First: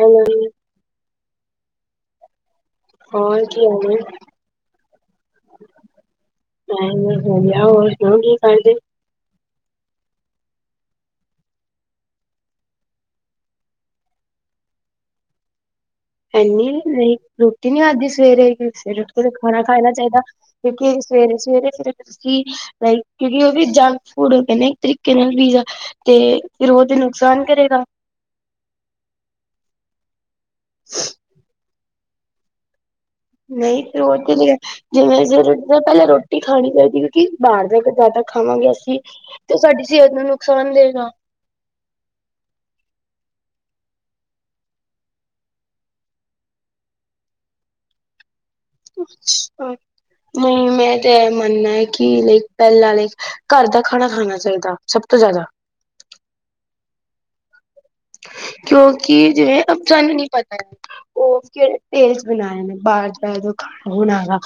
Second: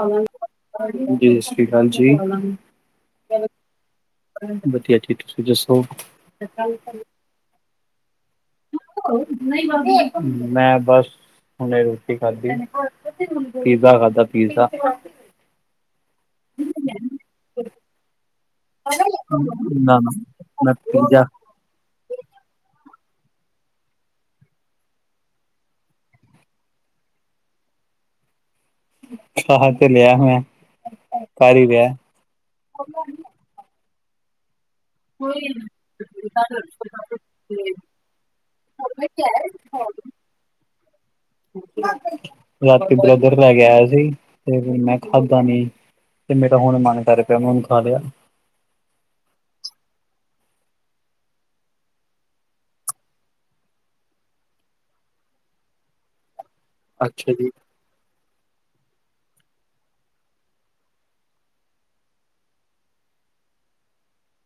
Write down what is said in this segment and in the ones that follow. Hello ਜੀ ਸਾਸਰੀ ਕਾਲ ਜੀ। [unintelligible] ਹੋਰ ਕੀ ਹਾਲ ਏ? ਵਦੀਆ ਜੀ ਤੁਸੀਂ ਦੱਸੋ [inaudible] ਨਈਂ ਬਾਬੀ ਜੀ, ਮੈਂ ਬਸ ਹੁਨੇ ਰੋਟੀ ਖਾਦੀ। ਪੀਜ਼ਾ ਖਾਦਾ ਪੀਜ਼ਾ। ਹੈਨੀ ਨਈਂ ਰੋਟੀ ਨਈਂ ਖਾਦੀ ਸਵੇਰੇ-ਸਵੇਰੇ ਉੱਠ ਕੇ ਖਾਨਾ-ਖਾਨਾ ਨਾ ਨਾ ਚਈਦਾ। ਮੈਂ ਕਿਓਂਕਿ ਪੀਜ਼ਾ ਸਵੇਰੇ-ਸਵੇਰੇ ਫਿਰ ਤੁਸੀਂ ਲਾਈਕ ਕਿਓਂਕਿ ਓ ਵੀ ਜੰਕ ਫੂਡ ਹੋ ਗੇਆ ਇੱਕ ਤਰੀਕੇ ਨਾਲ ਪੀਜ਼ਾ ਤੇ ਫਿਰ ਓ ਤੇ ਨੁਕਸਾਨ ਕਰੇਗਾ। ਖਾ ਤੇ ਲੇਆ ਮੈਂ, ਕਰ ਈ ਰਿਆ। ਨਈਂ ਫੇਰ ਓ ਤੇ ਚਲੋ ਜਿਵੇਂ ਸਵੇਰੇ ਉੱਠਦੇਆਂ ਪੈਲੇ ਰੋਟੀ ਖਾਨੀ ਚਾਈਦੀ ਕਿਓਂਕਿ ਬਾਰ ਦਾ ਤਾਂ ਜਾਦਾ ਖਾਵਾਂਗੇ ਅਸੀਂ ਤੇ ਓ ਸਾਡੀ ਸੇਤ ਨੂੰ ਨੁਕਸਾਨ ਦਏਗਾ। ਰਾਤੀ ਬਰਦਰ ਲੈ ਕੇ ਆਇਆ ਸੀ, ਤੇ ਫਿਰ ਮੈਂ ਖਾਧਾ ਨੀ। ਤੇ ਮੇਰਾ ਹੁਨ ਮਨ ਕਰ ਗੇਆ ਮੈਂ ਹੁਨ ਖਾ ਲੇਆ। ਨਈ ਮੈਂ ਤੇ ਐ ਮੰਨਨਾ ਕੀ ਲਾਈਕ ਪੈਲਾਂ ਆਲੇ ਘਰ ਦਾ ਖਾਨਾ ਖਾਨਾ ਚਾਈਦਾ ਸਬ ਤੋਂ ਜਾਦਾ। ਅੱਛਾ ਜੀ। ਕਿਓਂਕਿ ਜਿਵੇਂ ਆਪਾਂ ਨੀ ਪਤਾ ਆ ਓ ਫੇਰ ਤੇਲ ਚ ਬਨਾਏ ਨੇ ਬਾਰ ਜਦੋਂ ਖਾਨਾ ਖੂਨਾ ਹੈਗਾ,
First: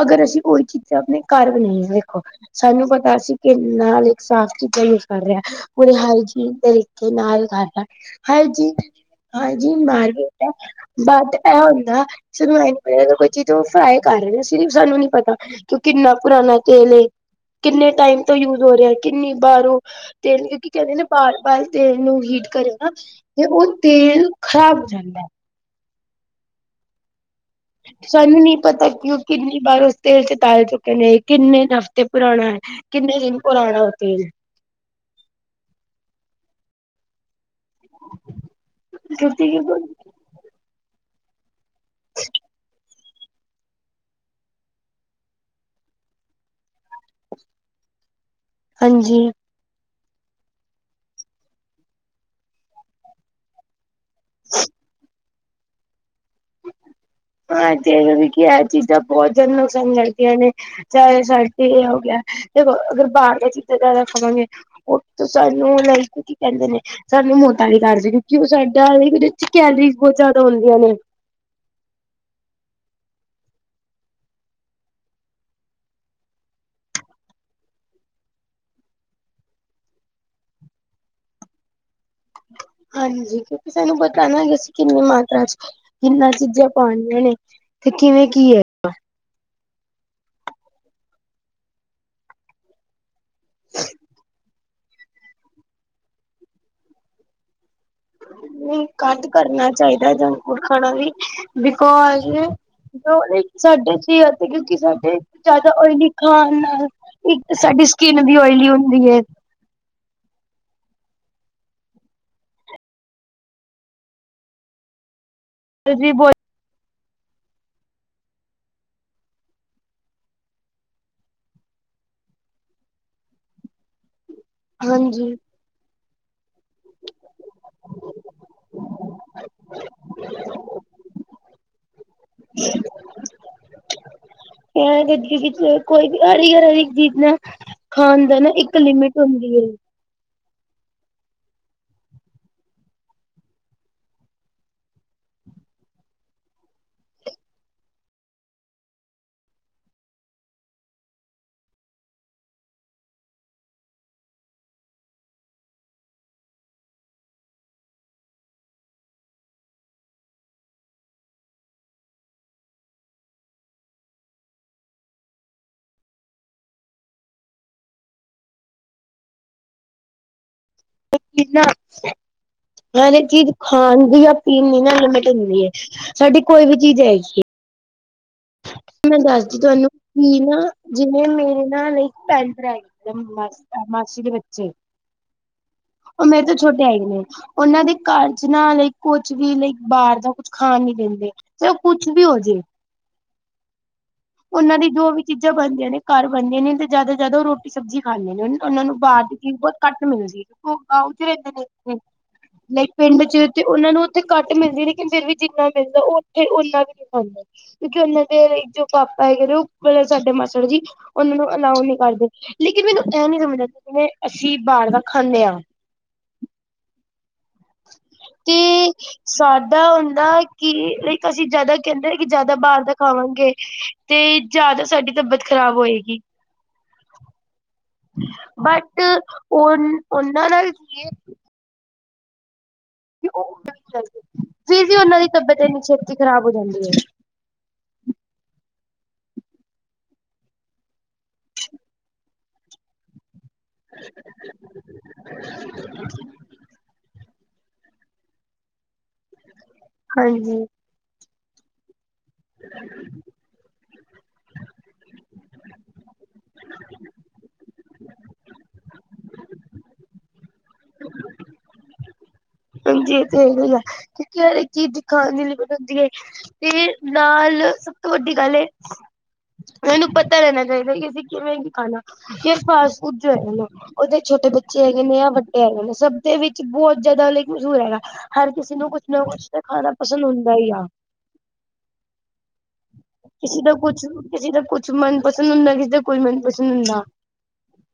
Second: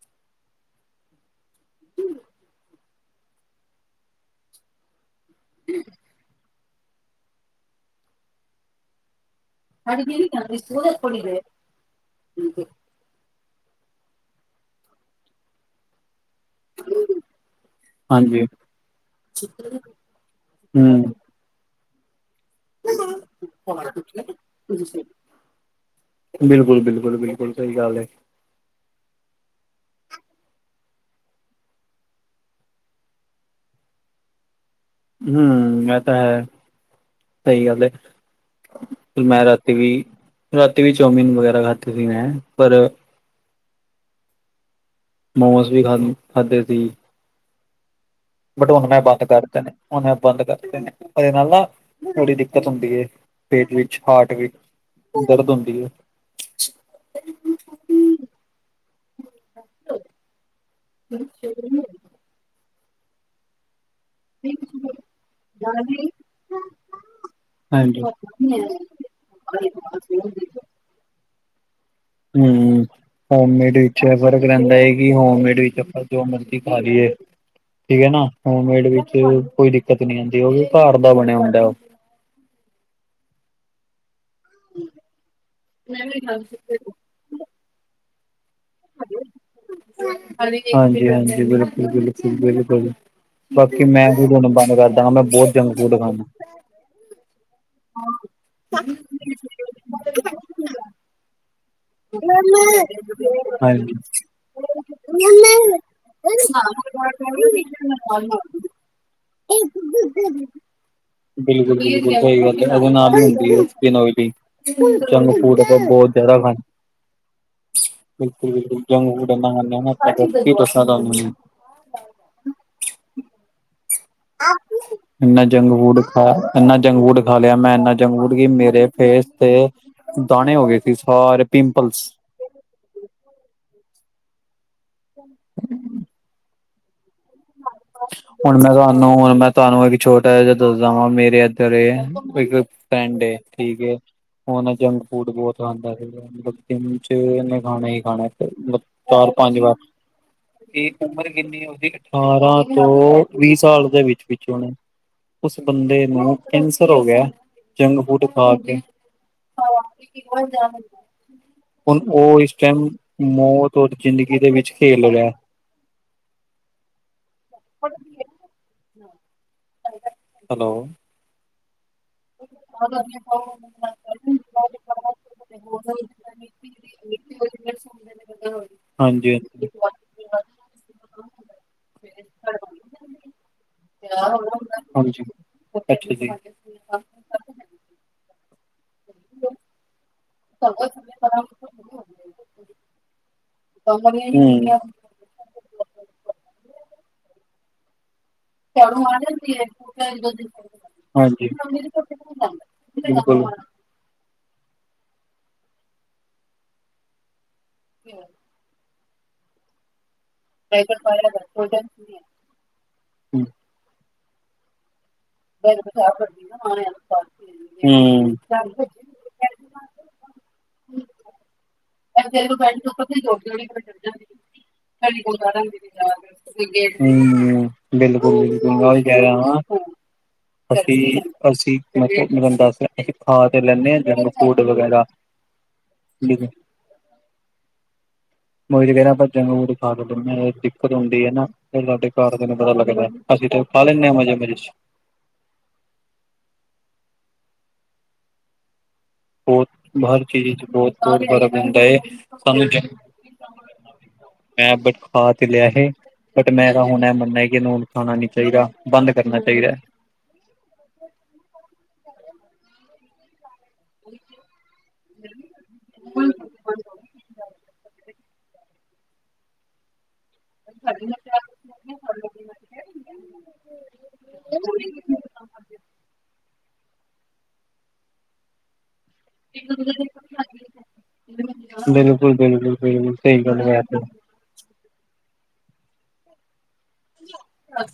ਅਗਰ ਅਸੀਂ ਓਈ ਚੀ ਤੇ ਆਪਨੇ ਘਰ ਬਨੀਆਂ ਹੋਈਆਂ ਵੇਖੋ ਸਾਨੂੰ ਪਤਾ ਅਸੀ ਕਿ ਨਾਲ ਇੱਕ ਸਾਫ਼ ਚੀਜ਼ਾਂ ਕਰ ਰਿਆ ਹੁਨੇ ਹਰ ਚੀਜ਼ ਤਰੀਕੇ ਨਾਲ ਕਰਦਾ ਹਰ ਚੀ ਹਾਂਜੀ ਮਾਰਕੀਟ ਐ, ਬਟ ਐ ਹੁੰਦਾ ਜਿਵੇਂ ਕੋਈ ਨਾ ਕੋਈ ਚੀਜ਼ ਫਰਾਈ ਕਰ ਰਏ ਓਂ ਸਿਰਫ ਸਾਨੂੰ ਨੀ ਪਤਾ ਕੀ ਓ ਕਿੰਨਾ ਪੁਰਾਨਾ ਤੇਲ ਏ ਕਿੰਨੇ ਟਾਈਮ ਤੋਂ ਹਾਂਜੀ ਯੂਜ ਹੋ ਰਿਆ ਕਿੰਨੀ ਬਾਰੋਂ ਤੇਲ ਕਿਓਂਕਿ ਕੈਂਦੇ ਨਾ ਹੂੰ ਬਾਰ ਵਾਲਾ ਤੇਲ ਨੂੰ ਹੀਟ ਕਰੋ ਨਾ, ਤੇ ਓ ਤੇਲ ਖ਼ਰਾਬ ਹੋ ਜਾਂਦਾ। ਬਿਲਕੁਲ-ਬਿਲਕੁਲ-ਬਿਲਕੁਲ। ਸਾਨੂੰ ਨੀ ਪਤਾ ਕੇ ਓ ਕਿੰਨੀ ਵਾਰ ਉਸ ਤੇਲ ਚ ਤਲ ਚੁੱਕੇ ਨੇ ਕਿੰਨੇ ਹਫ਼ਤੇ ਪੁਰਾਨਾ ਐ। ਕਿੰਨੇ ਦਿਨ ਪੁਰਾਨਾ ਓ ਤੇਲ। ਹੂੰ ਐ ਤਾਂ ਹੈ। ਸਈ ਗੱਲ ਐ, ਫਿਰ ਮੈਂ ਕਿਉਂਕਿ ਰਾਤੀ ਵੀ ਰਾਤੀ ਵੀ ਚੌਮਿਨ ਵਗੈਰਾ ਖਾਤੀ ਤੀ ਮੈਂ ਪਰ ਮੋਮਸ [unintelligible] ਬਟ ਹੁਣ ਮੈਂ ਬੰਦ ਹਾਂਜੀ। ਕਰਤੇ ਨੇ, ਹੁਣ ਮੈਂ ਬੰਦ ਕਰਤੇ ਨੇ ਓਹਦੇ ਨਾਲ ਨਾ ਥੋੜੀ ਦਿੱਕਤ ਹੁੰਦੀ ਏ। ਪੇਟ ਵਿੱਚ ਹਾਰਟ ਵਿੱਚ ਦਰਦ ਹੁੰਦੀ ਹੈ। ਹਾਂ, ਜਿਵੇ ਵੀ ਕਿ ਆ ਚੀਜਾਂ ਬੋਤ ਜਾਦਾ ਨੁਕਸਾਨ ਕਰਦੀਆਂ ਨੇ। ਚਾਏ ਰਿਜਲਟ ਤੇ ਏਹ ਹੋ ਗਿਆ ਦੇਖੋ ਅਗਰ ਬਾਹਰ ਦੀਆਂ ਚੀਜਾਂ ਜਿਆਦਾ ਖਾਵਾਂਗੇ ਉਹਤੋ ਸਾਨੂੰ ਲਾਇਕ ਕੀ ਕਹਿੰਦੇ ਨੇ ਸਾਨੂੰ ਮੋਟਾ ਵੀ ਹਾਂਜੀ। ਕਰਦੇ ਨੇ ਕਿਉਂ ਸਾਡਾ ਉਹਦੇ ਵਿੱਚ ਕੈਲਰੀਜ਼ ਬਹੁਤ ਜਿਆਦਾ ਹੁੰਦੀਆਂ ਨੇ ਹੁੰ ਹੋਮਮੇਡ ਵਿੱਚ ਏ ਫਰਕ ਰਹਿੰਦਾ ਹੈ ਕਿ ਹੋਮਮੇਡ ਵਿੱਚ ਆਪਾਂ ਜੋ ਮਰਜ਼ੀ ਖਾ ਲਈਏ। ਠੀਕ ਏ ਨਾ, ਹੋਮਮੇਡ ਵਿੱਚ ਕੋਈ ਦਿੱਕਤ ਨੀ ਆਂਦੀ ਉਹ ਵੀ ਘਰ ਦਾ ਬਨਿਆ ਹੁੰਦੈ ਓਹ। ਹਾਂਜੀ, ਕਿਉਂਕਿ ਸਾਨੂੰ ਪਤੈ ਨਾ ਕਿੰਨੀ ਮਾਤਰਾ ਚ ਕਿੰਨਾ ਚੀਜਾਂ ਪਾਣੀਆਂ ਨੇ ਤੇ ਕਿਵੇਂ ਕੀ ਏ [inaudible] ਹਾਂਜੀ-ਹਾਂਜੀ, ਬਿਲਕੁਲ-ਬਿਲਕੁਲ-ਬਿਲਕੁਲ। ਬਾਕੀ ਮੈਂ ਵੀ ਹੁਣ ਬੰਦ ਕਰ ਦਾਂਗਾ, ਮੈਂ ਬੋਤ ਜੰਕ ਫੂਡ ਖਾਣਾ। ਹਾਂ। ਨਈ, ਘੱਟ ਕਰਨਾ ਚਾਹੀਦਾ ਜੰਕ ਫੂਡ ਖਾਣਾ ਵੀ। ਬਿਕੋਜ਼ ਜੋ ਹਾਂਜੀ ਸਾਡੇ ਚ ਈ ਐ ਕਿਉਂਕਿ ਸਾਡੇ ਜਿਆਦਾ ਓਇਲੀ ਖਾਨ ਨਾਲ ਇੱਕ ਸਾਡੀ ਸਕਿਨ ਵੀ ਓਇਲੀ ਹੁੰਦੀ ਐ। [unintelligible] ਬਿਲਕੁਲ-ਬਿਲਕੁਲ, ਸਈ ਗੱਲ ਐ, ਓਹਦੇ ਨਾਲ ਈ ਹੁੰਦੀ ਐ ਸਕਿਨ ਓਇਲੀ, ਜੰਕ ਫੂਡ ਜੋ ਵੀ ਬੋਤ ਬਹੁਤ, ਜਿਆਦਾ ਖਾਨ ਬਿਲਕੁਲ-ਬਿਲਕੁਲ, ਜੰਕ ਫੂਡ ਇੰਨਾਂ ਖਾਨੇ ਆਂ ਨਾ ਕੀ ਦੱਸਾਂ ਤੁਹਾਨੂੰ ਹਾਂਜੀ ਇੰਨਾ ਜੰਕ ਫੂਡ ਖਾ ਇੰਨਾ ਜੰਕ ਫੂਡ ਖਾ ਲਿਆ ਮੈਂ ਇੰਨਾ ਜੰਕ ਫੂਡ ਕਿ ਮੇਰੇ ਫੇਸ ਤੇ ਦਾਣੇ ਹੋ ਗਏ ਸੀ, ਸਾਰੇ ਪਿੰਪਲਸ। [unintelligible] ਇਸ ਇਚ [unintelligible] ਕੋਈ ਬੀ [inaudible] ਹੁਣ ਮੈਂ ਤੁਹਾਨੂੰ, ਹੁਣ ਮੈਂ ਤੁਹਾਨੂੰ ਹੈ। ਐਹ ਵੀ ਛੋਟਾ ਜਿਹਾ [unintelligible] ਵਾਂ, ਮੇਰੇ ਐਦਰ ਏ ਇੱਕ ਫਰੈਂਡ ਏ, ਠੀਕ ਏ ਓਹ ਨਾ ਜੰਕ ਫੂਡ ਬੋਤ ਖਾਂਦਾ ਸੀਗਾ ਮਤਲਬ ਦਿਨ ਚ ਓਹਨੇ ਖਾਣਾ ਹੀ ਖਾਣਾ ਮਤਲਬ ਚਾਰ ਪੰਜ ਵਾਰ ਠੀਕ ਉਮਰ ਕਿੰਨੀ ਏ ਓਹਦੀ? ਅਠਾਰਾਂ ਤੋਂ ਵੀਹ ਸਾਲ ਦੇ ਵਿੱਚ ਵਿੱਚ ਹੋਨੀ। ਉਸ ਬੰਦੇ ਨੂੰ ਕੈਂਸਰ ਹੋ ਗਿਆ ਜੰਕ ਫੂਡ ਖਾ ਕੇ‌। ਹਾਂ ਇਕ ਇਕ [inaudible] ਜਾਨ ਹੁੰਦੈ। ਹੁਨ ਓਹ ਇਸ ਟਾਈਮ ਮੌਤ ਹੋਰ ਜਿੰਦਗੀ ਦੇ ਵਿੱਚ ਖੇਲ ਰਿਐ ਪੜ੍ਹਦੀ ਏ [unintelligible] ਹੈਲੋ ਓਹ ਕੀ ਨਾ, ਯਾਰ ਇੱਕ ਚੀਜ ਖਾਨ ਦੀ ਜਾਂ ਪੀਨ ਦੀ ਨਾ ਲਿਮਿਟ ਹੁੰਦੀ ਐ। ਸਾਡੀ ਕੋਈ ਵੀ ਚੀਜ ਹੈਗੀਏ। ਫੇਰ ਸੁਨਦੇ ਨੇ [unintelligible] ਮੈਂ ਦੱਸਦੀ ਤੁਹਾਨੂੰ ਕਿ ਨਾ ਜਿਵੇਂ ਮੇਰੇ ਨਾਲ ਇਕ ਫਰੈਂਡ ਰਹਿੰਦੀ [unintelligible] ਮਾਸੀ ਮਾਸੀ ਦੇ ਬੱਚੇ ਹਾਂਜੀ। ਅੱਛਾ ਜੀ। ਉਹਨਾ ਚ ਛੋਟੇ ਹੈਗੇ ਨੇ, ਓਹਨਾਂ ਦੇ ਘਰ ਚ ਨਾ ਲਾਈਕ ਕੁਛ ਵੀ ਲਾਈਕ ਬਾਹਰ ਦਾ ਕੁਛ ਖਾਨ ਨੀ ਦੇਂਦੇ, ਚਾਏ ਕੁਛ ਵੀ ਹੋਜੇ। ਕੰਮ ਵਾਲਿਆਂ ਹੀ ਓਨਾਂ ਦੀ ਜੋ ਵੀ ਚੀਜ਼ਾਂ ਬਣਦੀਆਂ ਨੇ ਘਰ ਬਣਦੀਆਂ ਨੇ ਤੇ ਜਾਦਾ ਜਾਦਾ ਓ ਰੋਟੀ ਸਬਜ਼ੀ ਖਾਂਦੇ ਨੇ। ਓਨਾਂ ਨੂੰ ਬਾਰ ਦੀ ਚੀਜ਼ ਬੋਤ ਘੱਟ ਮਿਲਦੀ, ਓ ਗਾਉ 'ਚ ਹਾਂਜੀ। ਰੈਂਦੇ ਨੇ [unintelligible] ਲਾਇਕ ਪਿੰਡ ਬਿਲਕੁਲ ਹੂੰ। ਹੂੰ। 'ਚ ਤੇ ਓਨਾਂ ਨੂੰ ਓਥੇ ਘੱਟ ਮਿਲਦੀ ਲੇਕਿਨ ਫੇਰ ਵੀ ਜਿੰਨਾ ਮਿਲਦਾ ਓ ਓਥੇ ਓਨਾ ਵੀ ਨੀ ਖਾਂਦੇ ਕਿਉਂਕਿ ਓਨਾਂ ਦੇ ਜੋ ਪਾਪਾ ਹੈਗੇ ਨੇ ਓ ਮਤਬਲ ਸਾਡੇ ਮਾਸੜ ਜੀ ਓਨਾਂ ਨੂੰ ਅਲਾਓ ਨੀ ਕਰਦੇ। ਲੇਕਿਨ ਮੈਨੂੰ ਐ ਨੀ ਹੂੰ ਸਮਝ ਆਂਦੀ ਜਿਵੇਂ ਅਸੀਂ ਬਾਰ ਦਾ ਖਾਂਦੇ ਆਂ [unintelligible] [inaudible] ਹੂੰ। ਕਿ ਸਾਡਾ ਹੁੰਦਾ ਕਿ ਲਾਇਕ ਅਸੀਂ ਜਾਦਾ ਕੈਂਦੇ ਆ ਕਿ ਜਾਦਾ ਬਾਰ ਦਾ ਖਾਵਾਂਗੇ ਤੇ ਜਾਦਾ ਸਾਡੀ ਤਬੀਅਤ ਖ਼ਰਾਬ ਹੋਏਗੀ। ਹੂੰ, ਬਿਲਕੁਲ-ਬਿਲਕੁਲ, ਮੈਂ ਓਈ ਕੈ ਰਯਾ ਵਾਂ। ਓਨਾਂ ਨਾਲ ਅਸੀਂ, ਕੀ ਹੈ ਅਸੀ ਮਤਲਬ ਮੈਂ ਤੁਆਨੁ ਦੱਸ ਰਯਾਂ ਅਸੀ ਕਿ ਖਾਂ ਉਹ ਤੇ ਲੈਨੇ ਆਂ ਜੰਕ ਫੂਡ ਵਗੈਰਾ ਲੇਕਿਨ ਹਾਂਜੀ ਮੈਮ। ਮੈਂ ਓਈ ਤੇ ਕੈ ਰਯਾ ਆਪਾਂ ਜੰਕ ਫੂਡ ਵਗੈਰਾ ਖਾਂ ਤਾਂ ਲੈਨੇ ਆ ਦਿੱਕਤ ਹੁੰਦੀ ਐ ਨਾ, ਫੇਰ ਸਾਡੇ ਘਰਦੇਆਂ ਨੂੰ ਪਤਾ ਲੱਗਦੈ। ਅਸੀਂ ਤੇ ਓ ਖਾ ਲੈਨੇ ਆ ਮਜ਼ੇ-ਮਜ਼ੇ 'ਚ। [inaudible] ਬੋਤ ਹਰ ਚੀਜ਼ ਹਾਂਜੀ। 'ਚ ਬੋਤ-ਬੋਤ ਜਾਦਾ ਗੰਦ ਐ, [unintelligible] ਮੈਂ ਬਟ ਖਾ ਤੇ ਲੇਆ ਹੀ ਬਟ ਮੈਂ ਤਾਂ ਹੁਨਾ ਐ ਮੰਨਿਆ ਕਿ ਇਨੂੰ ਖਾਨਾ ਨੀ ਚਾਈਦਾ, ਬੰਦ ਕਰਨਾ ਚਾਈਦਾ ਐ। [inaudible] ਹਾਂਜੀ ਏ ਤੇ ਹੈਗਾ ਈ ਐ, ਕਿਉਂਕਿ ਹਰ ਇੱਕ ਚੀਜ਼ ਖਾਨਾ ਦੇ ਲਈ ਹੁੰਦੀ ਏ ਤੇ ਨਾਲ ਸਭ ਤੋਂ ਵੱਡੀ ਗੱਲ ਏ ਏਨੂੰ ਪਤਾ ਰੈਨਾ ਚਾਈਦਾ ਕਿ ਅਸੀਂ ਕਿਉਂ ਨਈ ਖਾਨਾ ਕਿ ਫਾਸਟ ਫੂਡ ਜੋ ਹੈ ਨਾ ਓਦੇ ਛੋਟੇ ਬੱਚੇ ਹੈਗੇ ਨੇ ਯਾ ਵੱਡੇ ਹੈਗੇ ਨੇ ਸਭ ਦੇ ਵਿੱਚ ਬੋਤ ਜਾਦਾ ਲਾਈਕ ਮਸਹੂਰ ਹੈਗਾ, ਹਰ ਕਿਸੇ ਨੂੰ ਕੁਛ ਨਾ ਕੁਛ ਤੇ ਖਾਨਾ ਪਸੰਦ ਹੁੰਦਾ ਈ ਆ। ਬਿਲਕੁਲ, ਬਿਲਕੁਲ, ਬਿਲਕੁਲ, ਸਈ ਗੱਲ ਐ ਤੇ। ਕਿਸੀਂ ਦਾ ਕੁਛ ਮਨਪਸੰਦ ਹੁੰਦਾ, ਕਿਸੇ ਦਾ ਕੋਈ ਮਨਪਸੰਦ ਹੁੰਦਾ। [inaudible]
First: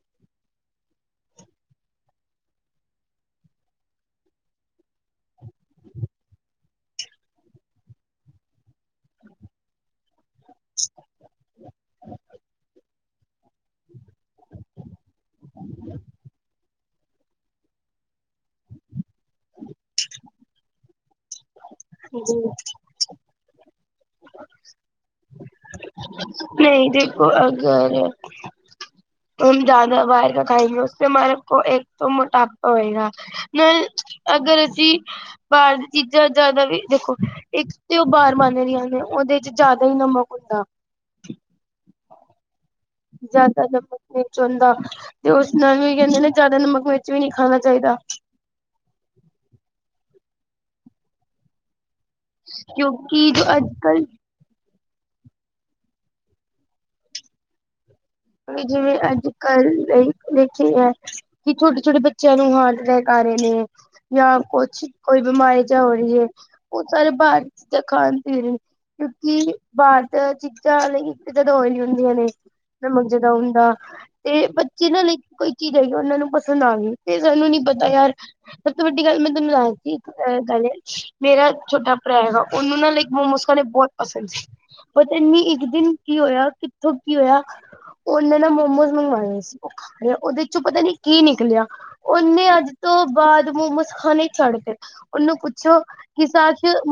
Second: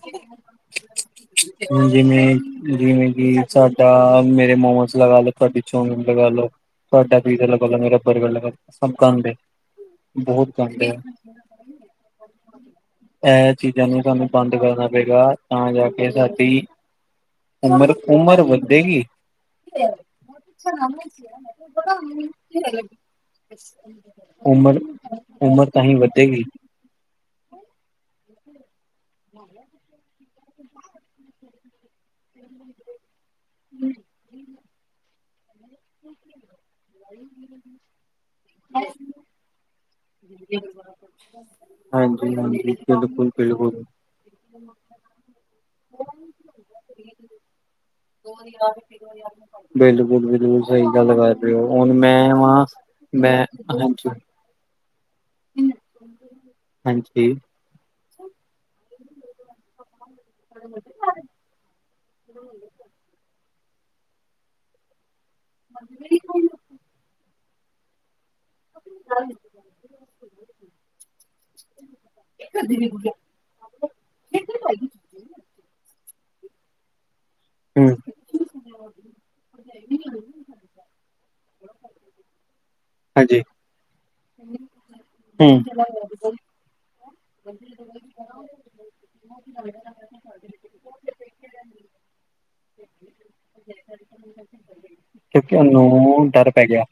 ਹੁਨਾ ਜਿਵੇਂ-ਜਿਵੇਂ ਕਿ ਸਾਡਾ ਮੇਰੇ ਮੋਮੋਸ ਲਗਾ ਲੋ ਤਾ, ਤੁਆੜੀ ਚੋਮੀਨ ਲਗਾ ਲੋ। ਤੁਆਡਾ ਪੀਜ਼ਾ ਲਗਾ ਲੋ, ਮੇਰਾ ਬਰਗਰ ਲਗਾ ਲੋ, ਸਭ ਗੰਦ ਏ, ਬੋਹਤ ਗੰਦ ਏ, ਐ ਚੀਜ਼ਾਂ ਨੂੰ ਸਾਨੂੰ ਬੰਦ ਕਰਨਾ ਪਏਗਾ ਤਾਂ ਜਾ ਕੇ ਸਾਡੀ ਉਮਰ, ਉਮਰ ਵਦੇਗੀ। [unintelligible] ਵਧੇਗੀ ਨਈ ਦੇਖੋ, ਅਗਰ ਹੁਨ ਜਾਦਾ ਬਾਰ ਦਾ ਖਾਂਏਗੇ, ਉਸ ਸੇ ਹਮਾਰਾ ਦੇਖੋ ਏਕ ਤੋ ਮੋਟਾਪ ਹੋਏਗਾ ਨਾਲ, ਅਗਰ ਅਸੀਂ ਬਾਰ ਦੀ ਚੀਜ਼ਾਂ ਜਾਦਾ ਵੀ ਦੇਖੋ, ਇੱਕ ਤੇ ਓ ਬਾਰ ਬਨਾ ਰਇਆ ਨੇ, ਓਦੇ 'ਚ ਜਾਦਾ ਈ ਨਮ ਹਾਂਜੀ-ਹਾਂਜੀ। ਜਾਦਾ ਨਮਕ ਵਿੱਚ ਹੋਂਦਾ। ਤੇ ਓਸ ਨਾਲ ਵੀ ਕੈਂਦੇ ਨੇ ਜਾਦਾ ਨਮਕ ਮਿਰਚ ਵੀ ਨੀ ਖਾਨਾ ਚਾਈਦਾ। ਬਿਲਕੁਲ-ਬਿਲਕੁਲ ਸਈ ਗੱਲ ਬਾਤ ਤੇ ਹੁਣ ਮੈਂ ਵਾਂ ਕਿਉਂਕਿ ਮੈਂ ਜੋ ਅੱਜ ਕੱਲ ਹਾਂਜੀ। ਹਾਂਜੀ ਵੀ ਜਿਵੇਂ ਅੱਜ ਕੱਲ ਲਈ ਲੇਖੇ ਆ। ਕਿ ਛੋਟੇ-ਛੋਟੇ ਬੱਚਿਆਂ ਨੂੰ ਹਾਰਟ ਅਟੈਕ ਆ ਰਏ ਨੇ ਜਾਂ ਕੁਛ ਕੋਈ ਬਿਮਾਰੀ ਚੱਲ ਰਈ ਏ ਓ ਸਾਰੇ ਬਾਰ ਚੀਜ਼ਾਂ ਖਾਣ ਪੀਣ ਕਿਉਂਕਿ ਬਾਰ ਤਾਂ ਚੀਜ਼ਾਂ ਲਈ ਇੱਕ ਜਗ੍ਹਾ ਹੋ ਜਾਂਦੀਆਂ ਨੇ। ਨਮਕ ਜਾਦਾ ਹੁੰਦਾ ਤੇ ਬੱਚੇ ਨਾ ਲਾਇਕ ਕੋਈ ਚੀਜ਼ ਹੈਗੀ ਉਨਾਂ ਨੂੰ ਪਸੰਦ ਆ ਗਈ ਤੇ ਸਾਨੂੰ ਨਈ ਉਦਾਂ ਹਮ ਯਾਰ ਸਭ ਤੋਂ ਵੱਡੀ ਗੱਲ ਮੈਂ ਤਾਨੂੰ ਦੱਸਦੀ ਇੱਕ ਗੱਲ ਮੇਰਾ ਛੋਟਾ ਭਰਾ ਹੈਗਾ ਉਨੂੰ ਨਾ ਲਾਈ ਹਾਂਜੀ ਮੋਮੋਸ ਘਣੇ ਬੋਤ ਪਸੰਦ ਸੀ ਪਰ ਇਨੀ ਇੱਕ ਹਮ ਦਿਨ ਕੀ ਹੋਇਆ ਕਿੱਥੋਂ ਕੀ ਹੋਇਆ। ਉਨਾਂ ਨੇ ਮੋਮੋਸ ਮੰਗਾਏ ਸੀ ਉਦੇ 'ਚੋਂ ਪਤਾ ਨੀ ਕੀ ਨਿਕਲਿਆ। ਉਨੇ ਅੱਜ ਤੋਂ ਬਾਦ ਮੋਮੋਸ ਖਾਨੇ ਈ ਛੱਡਤੇ। ਉਨੂੰ ਕਿਉਂਕਿ ਪੁੱਛੋ ਕੀ ਉਹਨੂੰ ਡਰ ਸਚ ਪੈ ਗਿਆ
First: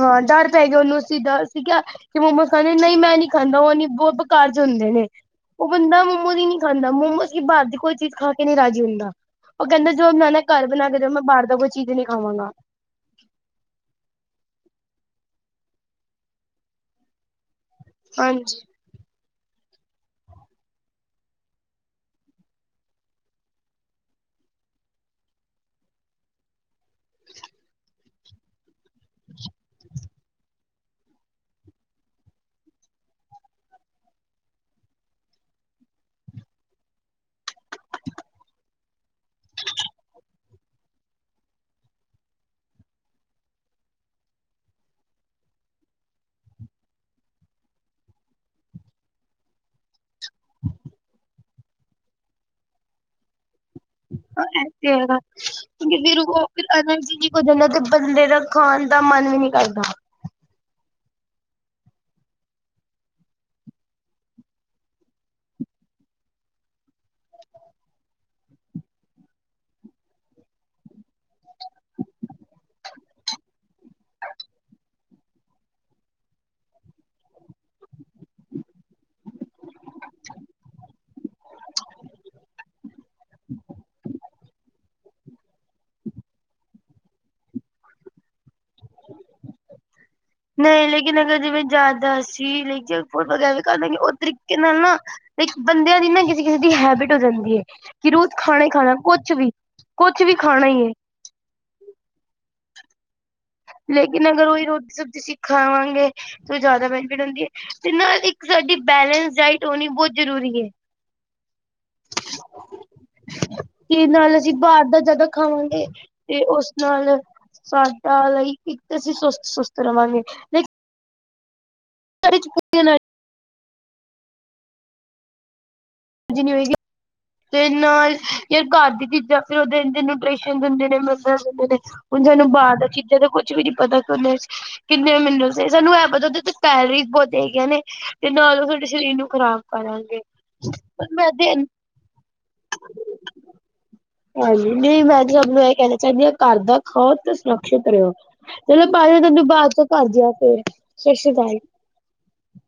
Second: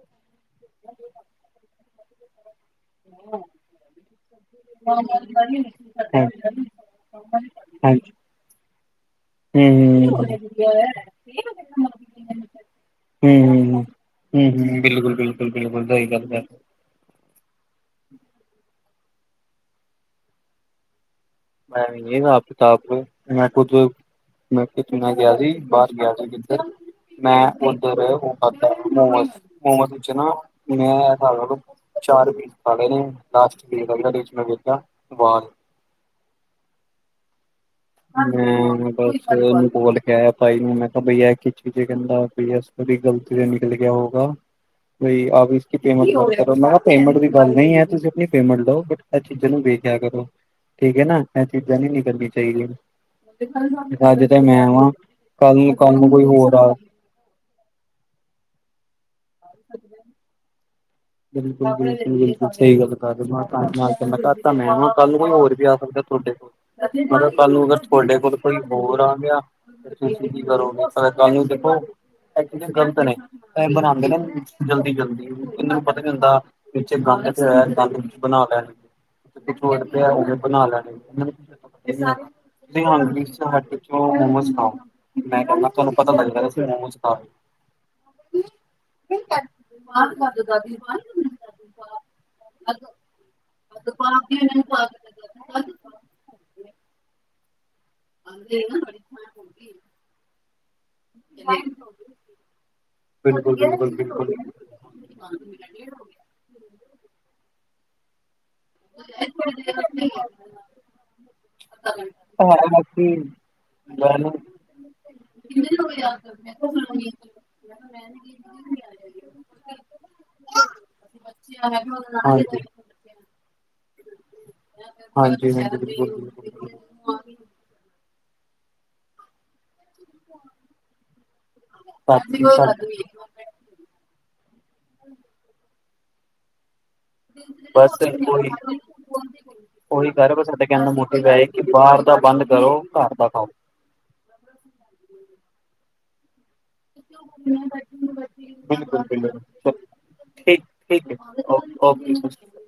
ਹਾਂ ਡਰ ਪੈ ਗਿਆ ਉਨੂੰ ਇਸ ਚੀਜ਼ ਦਾ ਠੀਕ ਆ ਕਿ ਮੋਮੋਸ ਖਾਣੇ ਈ ਨਈ ਮੈਂ ਨੀ ਖਾਂਦਾ ਓ ਨੀ ਬੋ ਬੇਕਾਰ ਹੁੰਦੇ ਨੇ ਹਾਂਜੀ ਹਮ ਓ ਬੰਦਾ ਮੋਮੋਜ਼ ਈ ਨਈ ਖਾਂਦਾ ਮੋਮੋਜ਼ ਬਾਰ ਦੀ ਕੋਈ ਹਮ ਚੀਜ਼ ਖਾ ਕੇ ਨਈ ਰਾਜ਼ੀ ਹੁੰਦਾ। ਓ ਕੈਂਦਾ ਜੋ ਮੈਂ ਨਾ ਘਰ ਬਣਾ ਕੇ ਦਿਓ ਮੈਂ ਬਾਰ ਦਾ ਕੋਈ ਚੀਜ਼ ਨਈ ਖਾਵਾਂਗਾ। ਹੂੰ ਹੂੰ ਹੂੰ ਹੂੰ-ਹੂੰ ਬਿਲਕੁਲ-ਬਿਲਕੁਲ- ਬਿਲਕੁਲ ਸਈ ਗੱਲ ਐ। ਹਾਂਜੀ ਹਾਂਜੀ ਹਾਬ ਕਿਤਾਬ ਮੈਂ ਖੁਦ ਮੈਂ ਕਿਸੇ ਨਾਲ ਗਿਆ ਸੀ ਬਾਰ ਗਿਆ ਸੀ ਕਿੱਧਰ ਮੈਂ ਉੱਧਰ [unintelligible] ਉਮਸ-ਉਮਸ ਵਿੱਚ ਨਾ ਮੈਂ ਐ ਸਾਬ ਲਾ ਲੋ। ਚਾਰ ਪੀਸ ਖਾ ਲੈ ਨੇ ਲਾਸਟ [unintelligible] ਮੈਂ ਵੇਖਿਆ ਵਾਲ [inaudible] ਭਾਈ ਨਈ ਮੈਂ ਕਿਆ ਬਈ ਐ ਕੀ ਚੀਜ਼ ਕੈਂਦਾ ਡੀ ਐੱਸ ਪੀ ਦੀ ਗਲਤੀ ਤੇ ਨਿਕਲ ਗਿਆ ਹੋਊਗਾ। ਬਈ ਆਪ ਇਸ ਕੀ ਪੇਮੈਂਟ ਕਰੋ ਮੈਂ ਕਿਆ ਪੇਮੈਂਟ ਦੀ ਗੱਲ ਨਈ ਏ ਤੁਸੀਂ ਆਪਣੀ ਪੇਮੈਂਟ ਲਓ ਬਟ ਐ ਚੀਜ਼ਾਂ ਨੂੰ ਵੇਖਿਆ ਕਰੋ ਠੀਕ ਹੈ ਨਾ ਐ ਚੀਜ਼ਾਂ ਨੀ ਕਰਨੀ ਚਾਈਦੀਆਂ। ਨਿਕਲ ਜਾਓ ਜੀ। ਐਸੇ ਹੈਗਾ ਨੂੰ ਕੈਂਦੀ ਕੋਈ ਰੁਕੋ ਹੋਰ ਫਿਰ ਆ ਐਨਰਜੀ ਕੁਦੇ ਨਾ ਤੇ ਬੰਦੇ ਦਾ ਖਾਣ ਦਾ ਮਨ ਵੀ ਨਈ ਕਰਦਾ। ਬਿਲਕੁਲ-ਬਿਲਕੁਲ-ਬਿਲਕੁਲ ਸਈ ਗੱਲ ਕਰ ਕੈਂਦਾ ਤਾ ਮੈਂ ਕੱਲ ਕੋਈ ਹੋਰ ਵੀ ਆ ਸਕਦਾ ਤੁਹਾਡੇ ਕੋਲ ਮੈਂ ਕਿਆ ਕੱਲ ਨੂੰ ਅਗਰ ਤੁਹਾਡੇ ਕੋਲ ਹੋਰ ਆ ਗਿਆ ਤੇ ਤੁਸੀਂ ਕੀ ਕਰੋਗੇ। ਤੁਹਾਨੂੰ ਦੇਖੋ ਗਲਤ ਨੇ ਬਣਾਦੇ ਨੇ ਜਲਦੀ- ਜਲਦੀ ਪਤਾ ਕੀ ਹੁੰਦਾ ਪਿਛੇ ਗੰਦ ਪਿਆ ਕਲ ਨੂੰ ਕੁਛ ਬਣਾ ਲੈਣ। ਕੁਛ ਹੋਰ ਪਿਆ ਉਹ ਵੀ ਬਣਾ ਲੈਣ। ਜੀ ਹੁਣ [unintelligible] 'ਚ ਮੋਮੋਜ਼ ਖਾਓ। ਮੈਂ ਕੈਂਦਾ ਤੁਹਾਨੂੰ ਪਤਾ ਲੱਗਦਾ ਸੀ ਮੋਮੋਸ ਖਾਣ [inaudible] ਦਾਦੀ ਕਿ ਨੇਗੇ ਜਿਵੇ ਜਾਦਾ ਸੀ ਲਾਂਗੇ ਵਗੈਰਾ ਓ ਤਰੀਕੇ ਨਾਲ ਨਾ। ਤੇ ਬੰਦਿਆਂ ਦੀ ਨਾ ਕਿਸੇ-ਕਿਸੇ ਦੀ ਹੈਬਿਟ ਹੋ ਜਾਂਦੀ ਏ। ਕਿ ਰੋਜ਼ ਖਾਣਾ ਈ ਖਾਣਾ ਕੁਛ ਵੀ ਕੁਛ ਵੀ ਖਾਣਾ ਈ ਏ। ਬਿਲਕੁਲ-ਬਿਲਕੁਲ-ਬਿਲਕੁਲ ਲੇਕਿਨ ਸ ਜਾਦਾ ਬੈਨੀਫਿਟ ਹੁੰਦੀ ਹੈ ਤੇ ਜਿੰਨਾ ਦੀ ਸਾਡੀ ਬੈਲੇੈਂਸ ਡਾਇਟ ਹੋਣੀ ਬੋਤ ਜ਼ਰੂਰੀ ਏ। ਹਾਂਜੀ। ਤੇ ਨਾਲ ਅਸੀ ਬਾਰ ਦਾ ਜਾਦਾ ਖਾਵਾਂਗੇ। ਤੇ ਓਸ ਨਾਲ ਸਾਡਾ ਲਈਕ ਇੱਕ ਤੇ ਅਸੀ ਸੁਸਤ ਸੁਸਤ ਰਵਾਂਗੇ। ਸਾਡੇ ਚ ਹਾਂਜੀ। ਪੂਰੀ ਐਨਰਜੀ ਹਾਂਜੀ ਹਾਂਜੀ, ਬਿਲਕੁਲ ਜੀ। ਤੇ ਨਾਲ ਯਾਰ ਘਰ ਦੀ ਚੀਜਾਂ ਫੇਰ ਓਦੇ ਨਿਊਟ੍ਰਿਸ਼ਨ ਦੇਂਦੇ ਨੇ, ਮਿਨਰਲ ਦੇਂਦੇ ਨੇ ਹੁਨ ਬਾਕੀ ਸਾਨੂੰ ਬਾਰ ਸਭ ਦਾ ਚੀਜ਼ਾਂ ਤਾਂ ਕੋਈ ਕੁਛ ਵੀ ਨੀ ਪਤਾ ਓਦੇ ਚ ਕਿੰਨੇ ਮਿਨਰਲਜ ਏ। ਸਾਨੂੰ ਐ ਪਤਾ ਓਦੇ ਤੇ ਤੈਰੀਖ ਬੋਤ ਹੈਗੀਆਂ ਨੇ ਬਸ ਤੇ ਉਹੀ ਨਾਲ ਓ ਸਾਡੇ ਸ਼ਰੀਰ ਨੂੰ ਖਰਾਬ ਕਰਾਂਗੇ। ਮੈਂ ਏ ਤੇ ਕਿ ਬਾਰ ਦਾ ਬੰਦ ਕਰੋ ਘਰ ਦਾ ਖਾਓ। ਹਾਂਜੀ, ਨਈ ਮੈਂ ਤੇ ਸਬ ਨੂੰ ਐ ਕੈਨਾ ਚਾਨੀ ਆਂ ਘਰ ਦਾ ਖਾਓ ਤੇ ਸੁਰਖਸ਼ਿਤ ਰੇਓ। ਚਲੋ ਬਿਲਕੁਲ ਪਾਜੀ ਤਾਨੂੰ ਬਿਲਕੁਲ ਬਾਚ ਕਰਦੀ ਆਂ ਫੇਰ। ਠੀਕ ਠੀਕ ਸਤਿ ਹੈ ਸ੍ਰੀ ਅਕਾਲ। ਓਕੇ। ਓਕੇ।